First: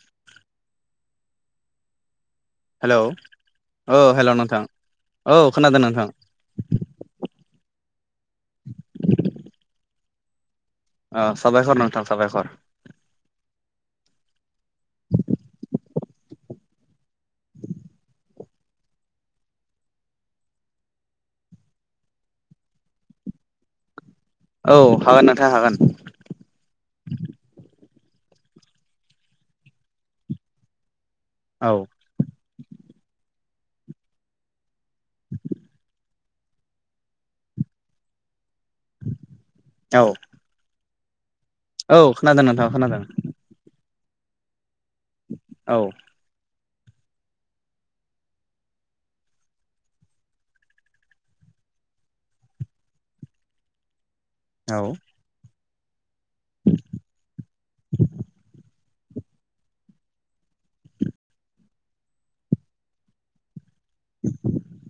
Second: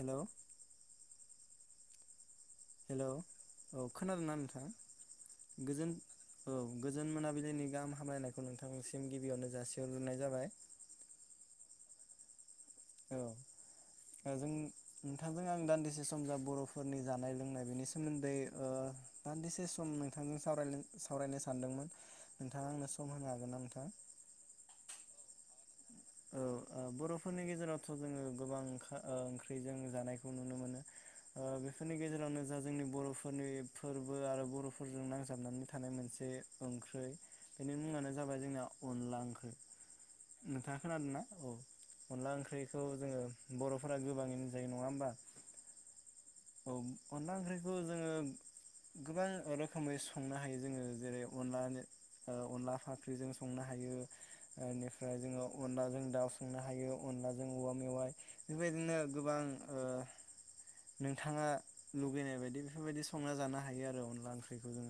Hello hello औ खोनादोंना नोंथां औ खोनादों गोजोन नोंथां औ गोजोन मोनाबिलिनि गाहाम हामलायनाय नोंथांसिम गिबियावनो जासि जुनाय जाबाय ओ सबायखर नोंथां सबायखर औ जों नोंथांजों आं दान्दिसे सम जा बर'फोरनि जानाय लोंनाय बेनि सोमोन्दै ओ दान्दिसे सम नोंथांजों सावरायनो सानदोंमोन नोंथाङा आंनो सम होनो हागोन ना नोंथां? औ हागोन नोंथां हागोन औ ओ बर'फोरनि गेजेरावथ' जोङो गोबां ओ ओंख्रि जों जानायखौ नुनो मोनो ओ औ बेफोरनि गेजेरावनो जा, जोंनि बर'फोरनि फोरबो आरो बर' फोरजों नांजाबनानै थानाय मोनसे बे ओंख्रै बेनि मुङानो जाबाय जोंनाव। अनला ओंख्रि औ नोंथां। खोनादों ना? औ अनला खोनादों नोंथां ओंख्रिखौ खोनादों जोङो बर' फोरा गोबाङैनो जायो नङा होमबा औ। औ अनला ओंख्रिखौ जोङो गोबां रोखोमै संनो हायो जोङो जेरै अनला अनला फाख्रिजों संनो हायो। औ ओनिफ्राय जोङो। अनलाजों दाउ संनो हायो अनलाजों औवा मेवाइ बेफोरबायदिनो गोबां ओ नोंथाङा लुगैनाय बायदि बेफोरबायदि संना जानो हायो आरो। आरो अनला ओंख्रिखौ जोङो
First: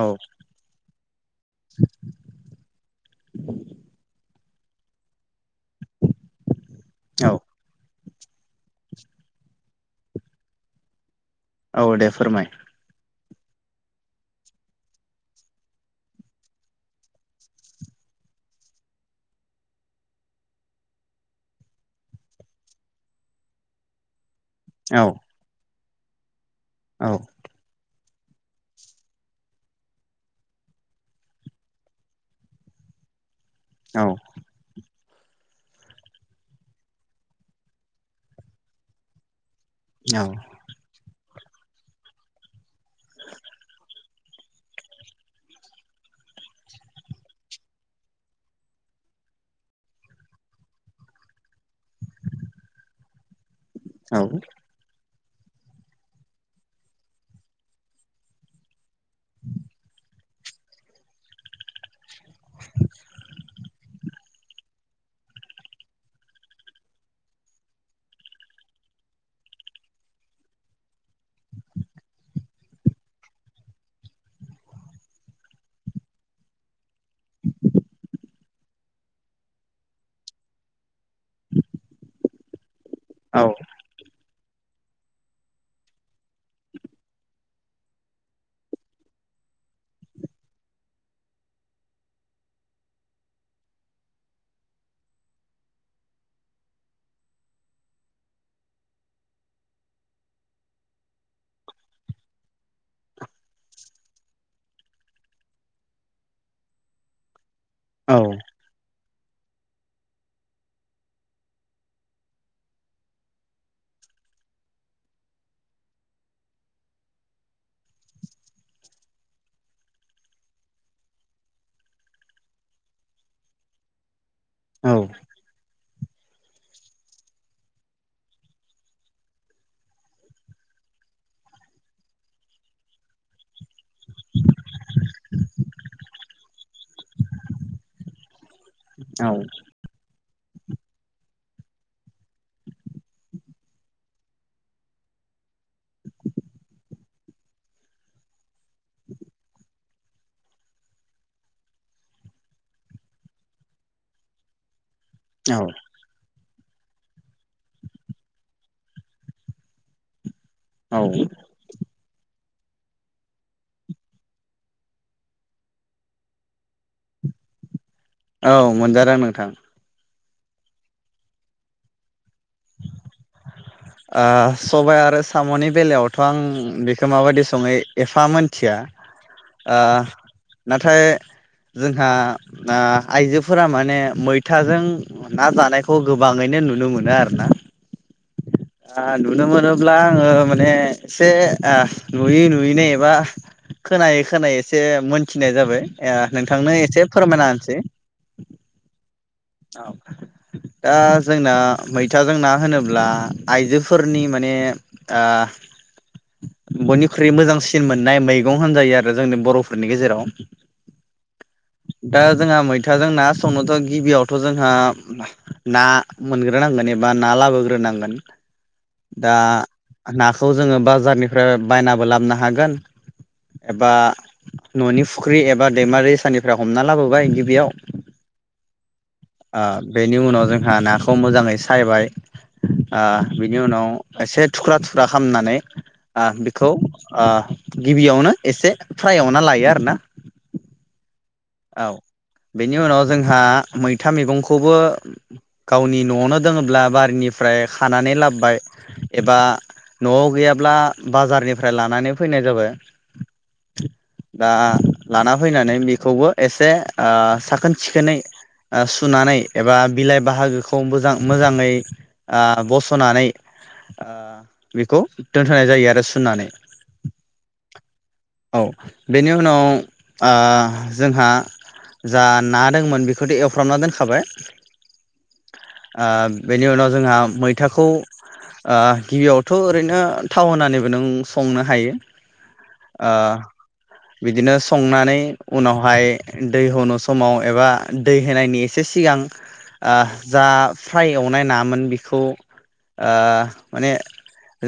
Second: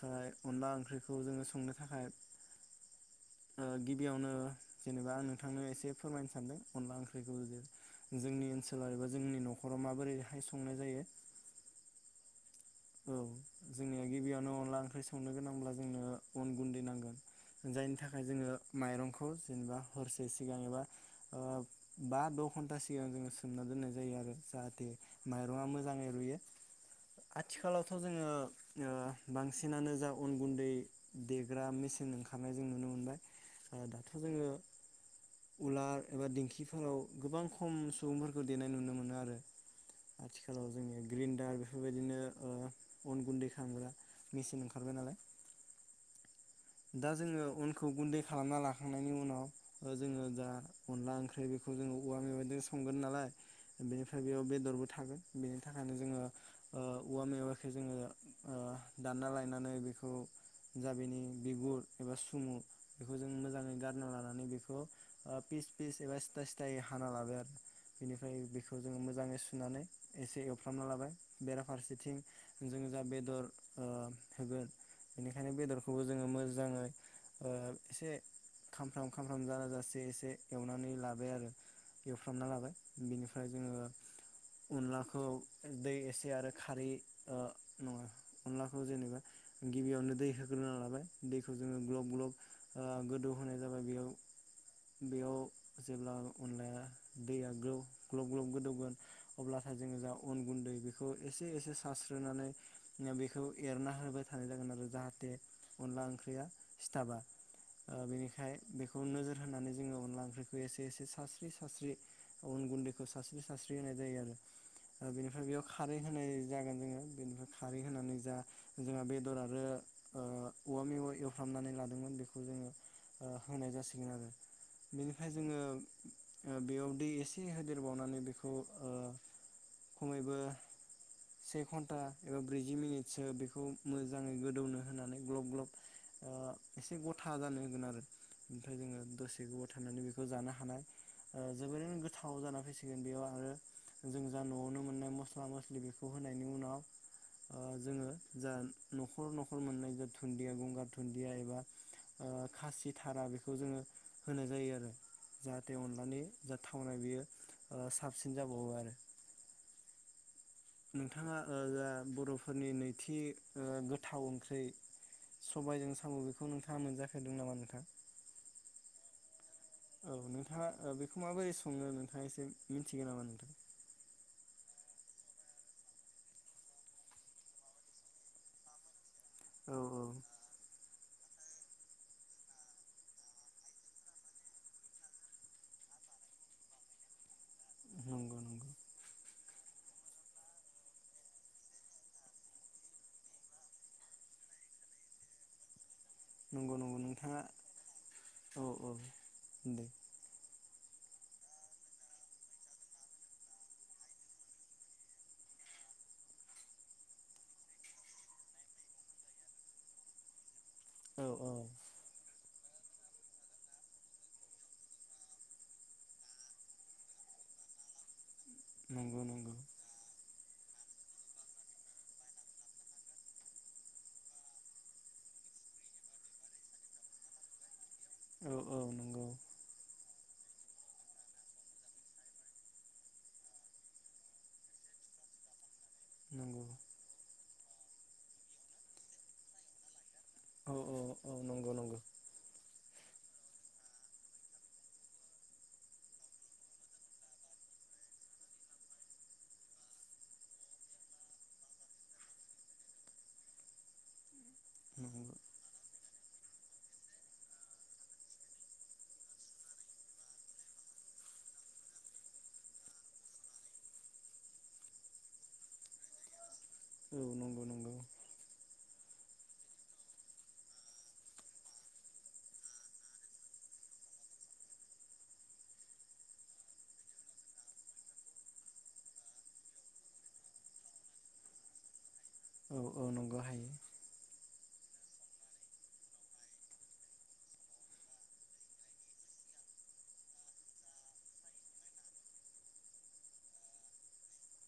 औ अनला ओंख्रिखौ जोङो संनो थाखाय ओ गिबियावनो जेनेबा आङो नोंथांनो एसे फोरमायनो सानदों अनला औ ओंख्रिखौ जोंनि ओनसोलाव एबा जोंनि नखराव माबोरैहाय संनाय जायो। औ दे फोरमाय। औ जोंनिया गिबियावनो अनला ओंख्रि संनो गोनांब्ला जोंनो अन गुन्दै नांगोन जायनि थाखाय जोङो माइरंखौ जेनेबा हरसे सिगां एबा ओ बा द' घन्टा सिगां जोङो सोमना दोननाय जायो आरो जाहाथे औ मायरङा मोजां मोजांयै रुयो। औ। आथिखालावथ' जोङो ओ बांसिनाखनो जा अन गुन्दै देग्रा मेसिन ओंखारनाय जों नुनो मोनबाय ओ औ दाथ' जोङो उलार एबा दिंखिफोराव गोबां खम सुबुंफोरखौ देनाय नुनो मोनो आरो औ आथिखालाव जोंनि ग्रिन दा बेफोरबायदिनो ओ अन गुन्दै खालामग्रा मेचिन ओंखारबाय नालाय। दा जोङो अनखौ गुन्दै खालामना लाखांनायनि उनाव जोङो दा अनला ओंख्रि बेखौ जोङो औवा मेबायाइजों संगोन नालाय औ बेनिफ्राय बेयाव बेदरबो थागोन। बेनि थाखायनो जोङो ओ औवा मेवाखौ जोङो दानना लायनानै बेखौ जा बेनि बिगुर एबा सुमु बेखौ जों मोजाङै गारना लानानै बेखौ ओ पिस फिस एबा सिथा सिथायै हाना लाबाय आरो बेनिफ्राय बेखौ जोङो मोजाङै सुनानै एसे एवफ्रामना लाबाय बेरा फारसेथिं जों जा बेदर ओ होगोन बेनिखायनो बेदरखौबो जोङो मोजाङै ओ एसे खामफ्राम खामफ्राम जालाय जाासे एसे एवनानै लाबाय आरो एवफ्रामना लाबाय औ बिनिफ्राय जोङो अनलाखौ दै एसे आरो खारै ओ नङा अनलाखौ जेनेबा गिबियावनो दै होग्रोना लाबाय दैखौ जोङो ग्लब ग्लब ओ गोदौ होनाय जाबाय बेयाव बेयाव जेब्ला अनलाया दैया ग्लब ग्लब गोदौगोन अब्लाथाय जोङो जा अन गुन्दै बेखौ एसे एसे सारस्रोनानै बेखौ एरना होबाय थानाय जागोन आरो जाहाथे अनला ओंख्रिया सिथाबा। ओ औ बेनिखाय बेखौ नोजोर होनानै जोङो अनला ओंख्रिखौ एसे एसे सारस्रि सारस्रि अन गुन्दैखौ सास्रि सास्रि होनाय जायो आरो बेनिफ्राय बेयाव खारै होनाय जागोन जोङो। बेनिफ्राय खारै होनानै जा जोंहा बेदर आरो ओ औवा मेवाइ एवफ्रामनानै लादोंमोन बेखौ जोङो होनाय जासिगोन आरो। बेनिफ्राय जोङो बेयाव दै एसे होदेरबावनानै बेखौ ओ खमैबो से घन्टा एबा ब्रैजि मिनिटसो बेखौ मोजाङै गोदौनो होनानै ग्लब ग्लब ओ एसे गथा जानो होगोन आरो ओमफ्राय जोङो दसे गोबाव थानानै जानो हानाय ओ जोबोरैनो गोथाव जाना फैसिगोन बेयाव आरो जों जा न'आवनो मोननाय मस्ला मस्लि बेखौ होनायनि उनाव ओ जोङो जा न'खर न'खर मोननाय जा दुन्दिया, गंगार दुन्दिया एबा खासि थारा बेखौ जोङो होनाय जायो आरो औ जाहाथे अनलानि जा थावनाय बेयो साबसिन जाबावो आरो। नोंथाङा ओ जा बर'फोर नि नैथि गोथाव ओंख्रि सबायजों साम' बेखौ नोंथाङा मोनजाफेरदों नामा नोंथां? औ मोनजादों नोंथां। औ नोंथाङा बेखौ माबोरै सङो एसे मिन्थिगोन नामा नोंथां। ओ सबाय आरो साम'नि बेलायावथ' आं बेखौ माबायदि सङो एफा मोनथिया। औ ओ औ नाथाय जोंहा ओ आइजोफोरा माने मैथाजों ना जानायखौ गोबाङैनो नुनो मोनो आरो। ना। आ नुनो मोनोब्ला आङो माने एसे आ नुयै नुयैनो एबा खोनायै खोनायै एसे मोनथिनाय जाबाय। ए नंगौ नोंथांनो नंगौ एसे नोंथाङा फोरमायना होनोसै। औ औ औ। दे दा जोंना मैथाजोंना होनोब्ला आइजोफोरनि माने आ बयनिख्रुइ मोजांसिन मोननाय मैगं होनजायो आरो जोंनि बर'फोरनि गेजेराव। औ औ। दा जोंहा मैथाजों ना संनोथ' गिबियाव थ' जोंहा ना मोनग्रोनांगोन एबा ना लाबोग्रोनांगोन। नंगौ दा नंगौ ना खौ जोङो बाजारनिफ्राय बायनाबो लाबोनो हागोन एबा न'नि फुख्रि एबा दैमा दैसानिफ्राय हमना लाबोबाय गिबियाव औ। नंगौ आ बेनि उनाव जोंहा नाखौ मोजाङै सायबाय ओ बिनि उनाव एसे थुख्रा थुख्रा खालामामनानै आ नंगौ बेखौ ओ गिबियावनो एसे फ्राय एवना लायो आरोना। औ औ। नंगौ औ नंगौ बेनि उनाव जोंहा मैथा मैंगंखौबो गावनि न'आवनो दोङोब्ला बारिनिफ्राय खानानै लाबोबाय एबा न'आव गैयाब्ला बाजारनिफ्राय लानानै फैनाय जाबाय। दा नंगौ लाना फैनानै बेखौबो एसे आ साखोन सिखोनै आ सुनानै एबा बिलाइ बाहागोखौ मोजां आ मोजाङै बस'नानै आ बेखौ दोनथ'नाय जायो आरो सुनानै। औ नंगौ नंगौ। औ बेनि उनाव आ जोंहा जा ना दोंमोन बेखौथ एवफ्रामना दोनखाबाय ओ बेनि उनाव जोंहा मैथाखौ ओ गिबियावथ' ओरैनो थाव होनानैबो नों संनो हायो। औ औ ओ नंगौ हायो बिदिनो संनानै उनावहाय दै होनो समाव एबा दै होनायनि एसे सिगां ओ जा फ्राय एवनाय नामोन बेखौ ओ माने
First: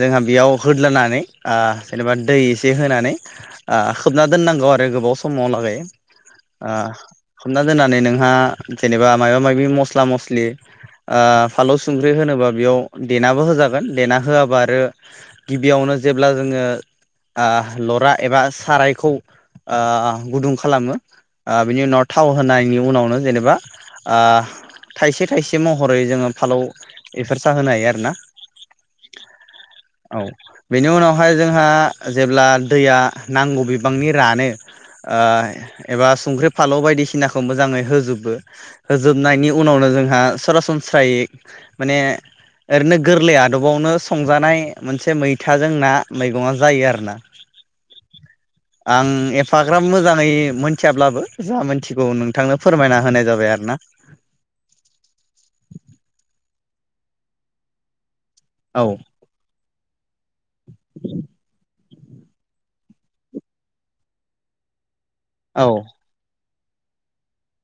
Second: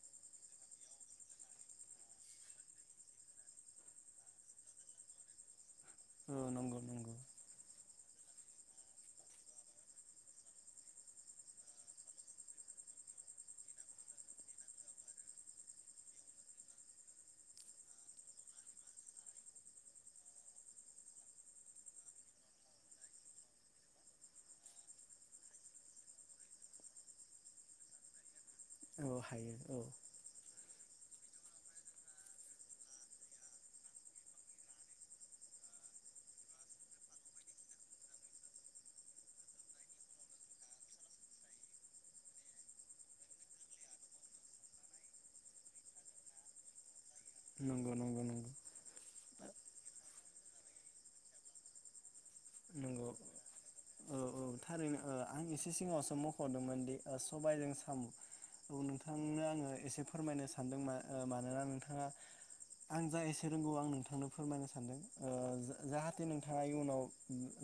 जोंहा बेयाव होद्लानै ओ जेनेबा दै एसे होनानै ओ खोबना दोननांगौ आरो गोबाव समाव लागै। औ ओ नंगौ नंगौ हमना दोननानै नों थाङा जेनेबा मायबा माइबि मसला मसलि ओ फानलु संख्रि होनोबा बेयाव देनाबो होजागोन देना होआबा आरो गिबियावनो जेब्ला जोंङो ओ लरा एबा साराइखौ ओ गुदुं खालामो ओ बिनि उनाव थाव होनायनि उनावनो जेनेबा ओ थायसे थायसे महरै जोङो फालौ बेफोर सा होनो हायो आरोना। औ हायो औ। बेनि उनावहाय जोंहा जेब्ला दैया नांगौ बिबांनि रानो ओ एबा संख्रि फालौ बायदिसिनाखौ मोजाङै होजोबो होजोबनायनि उनावनो जोंहा सरासनस्रायै माने ओरैनो गोरलै आदबावनो संजानाय मोनसे मैथाजों ना मैगङा जायो आरो ना। नंगौ नंगौ नंगौ। आं एफाग्राब मोजाङै मोनथियाब्लाबो जा मोनथिगौ नोंथांनो फोरमायना नंगौ होनाय जाबाय आरो ना। औ औ थारैनो ओ आं इसे सिगाङावसो मखदोंमोन दि सबायजों सामु औ नोंथांनो आङो एसे फोरमायनो सानदों मा मानोना नोंथाङा आं जा एसे रोंगौ आं नोंथांनो फोरमायनो सानदों। ओ औ जाहाथे नों थाङा उनाव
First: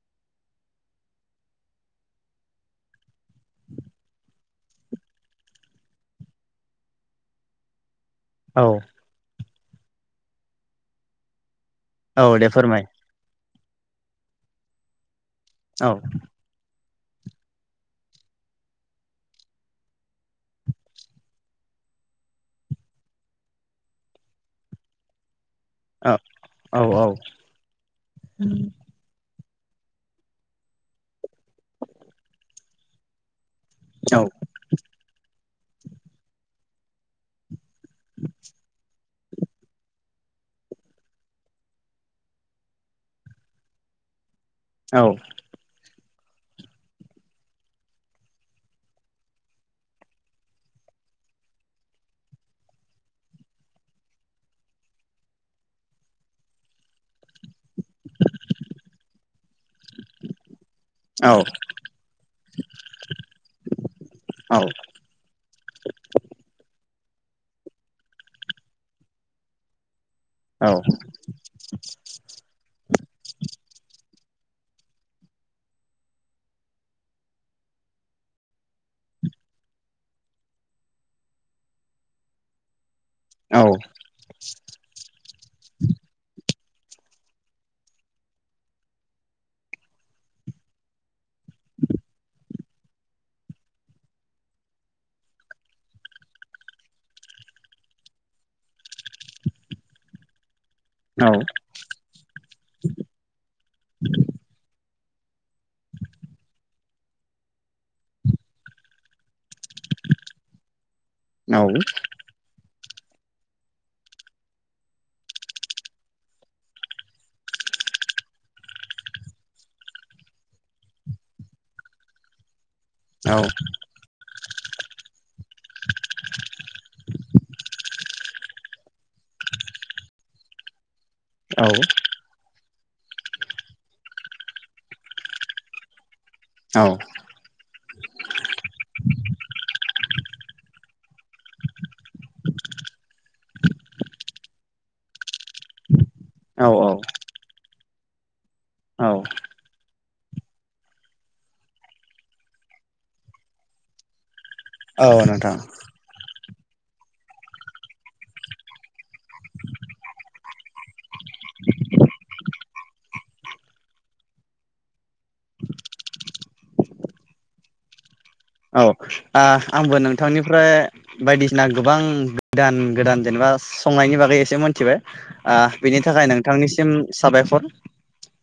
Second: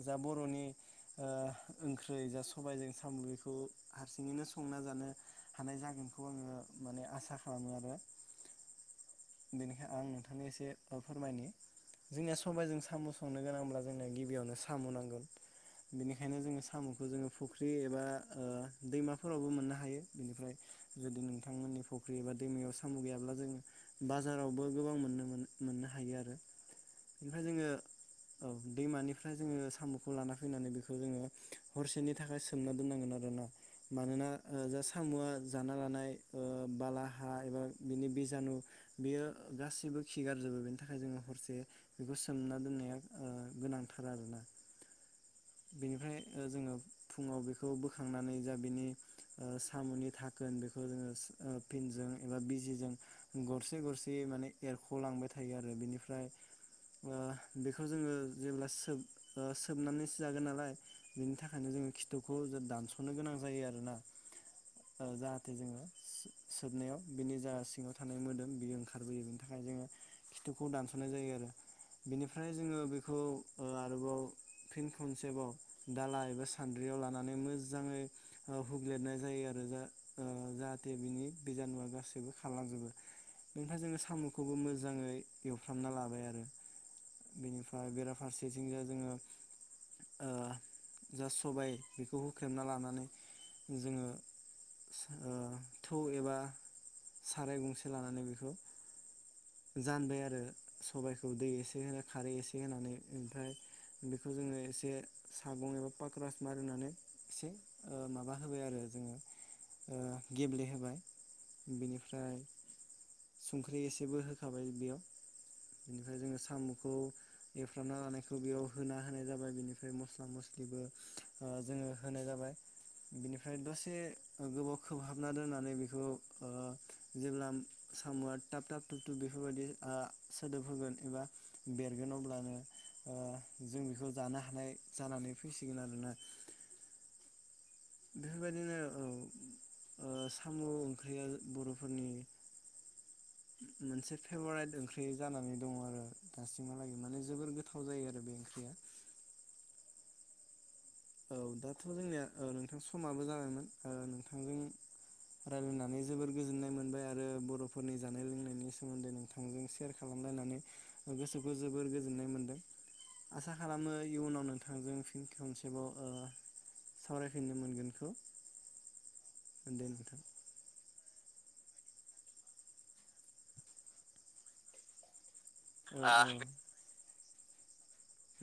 जा बर'नि ओ ओंख्रि स सबायाइजों साम बेखौ हारसिङैनो संना जानो हानाय जागोनखौ आङो माने आसा खालामो आरो। औ बेनिखाय आं नोंथांनि एसे फोरमायनि। जोंनिया औ दे सबायाइजों फोरमाय साम संनो गोनां ब्ला जोंङनो गिबियावनो सामु नांगोन। औ बेनिखायनो जोङो सामु खौ जोङो फुख्रि एबा ओ दैमाफोरावबो मोननो हायो बिनिफ्राय जुदि नोंथांमोननि फुख्रि एबा दैमायाव साम गैयाब्ला जोङो बाजारावबो गोबां मोननो मोनो। मोननो हायो औ आरो औ औ मफ्राय जोङो औ दैमानिफ्राय जोंङो सामु खौ लाना फैनानै बिखो जोङो हरसेनि नि थाखाय सोमना दोननांगोन आरो ना। औ मानोना ओ जा सामुआ जाना लानाय ओ बाला हा एबा बिनि बिजानु बेयो गासैबो खिगारजोबो बेनि थाखाय जोङो हरसे बेखौ सोमना दोननाया ओ गोनांथार आरोना। औ बेनिफ्राय ओ जोङो फुङाव बेखौ बोखांनानै जा बिनि ओ सामुनि थाखोन बेखौ जोङो फिनजों एबा बिजिजों गरसे गरसे माने एरखलांबाय थायो आरो बेनिफ्राय ओ बेखौ जोङो जेब्ला सोब सोबनानै नालाय औ बेनि थाखायनो जोङो खिथुखौ जों दानसनो गोनां जायो आरोना ओ जाहाथे जोङो स याव बिनि जा सिङाव थानाय मोदोम बेयो ओंखारबोयो बेनि थाखाय जोङो खिथुखौ दानस'नाय जायो आरो बेनिफ्राय जोङो बेखौ ओ आरोबाव फिन खनसेबाव दाला एबा सान्द्रियाव लानानै मोजाङै ओ हुग्लेनाय जायो आरो जा ओ जाहाथे बिनि बिजानुआ गासैबो खालांजोबो। औ ओमफ्राय जोङो साम'खौबो मोजाङै एवफ्रामना लाबाय आरो। बेनिफ्राय बेराफारसेथिंजाय जोङो ओ जा सबाय बेखौ होख्रेमना लानानै जोङो सा थौ एबा साराय गंसे लानानै बेखौ जानबाय आरो। औ सबायखौ दै एसे होनो खारै एसे होनानै ओमफ्राय बेखौ जोङो एसे सागं एबा पक्रास मारिनानै एसे ओ माबा होबाय आरो जोङो ओ गेब्लेहोबाय बेनिफ्राय संख्रि एसेबो हो खाबाय बेयाव बिनिफ्राय जोंङो साम'खौ एवफ्रामना लानायखौ बेयाव होना होनाय जाबाय बेनिफ्राय मस्ला-मस्लिबो ओ जोंङो होनाय जाबाय। बेनिफ्राय दसे ओ गोबाव खोबहाबना दोननानै बेखौ ओ जेब्ला साम'आ थाब-थाब थुब थुब बेफोरबायदि आ सोदोब होगोन एबा बेरगोन अब्लानो ओ जों बेखौ जानो हानाय जानानै फैसिगोन आरोना। औ बेफोरबायदिनो औ ओ साम' ओंख्रिया बर'फोरनि मोनसे फेभरेट ओंख्रि जानानै दङ आरो औ दासिमहालागै माने जोबोर गो थाव जायो आरो बे ओंख्रिया। औ औ दाथ' जोंनिया ओ नोंथां समाबो जागायमोन ओ नों औ नोंथां गोजोननाय मोनबाय आरो बर'फोरनि जानाय लोंनायनि सोमोन्दै नोंथांजों सेयार खालामलायनानै गोसोखौ जोबोर गोजोननाय मोन्दों आसा खालामो इयुनाव नोंथांजों फिन खेबसेबाव ओ सावरायफिननो मोनगोनखौ। औ आ दे आंबो नोंथां नोंथांनिफ्राय बायदिसिना गोबां गोदान-गोदान जेनेबा संनायनि बागै एसे मोनथिबाय ओ बिनि औ औ थाखाय नोंथांनिसिम साबायखर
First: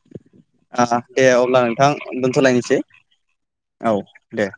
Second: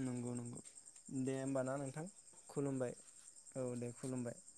नंगौ नंगौ ओ दे होमबा अब्ला ना नोंथां दोनथ'लायनोसै खुलुमबाय दे औ खुलुमबाय दे।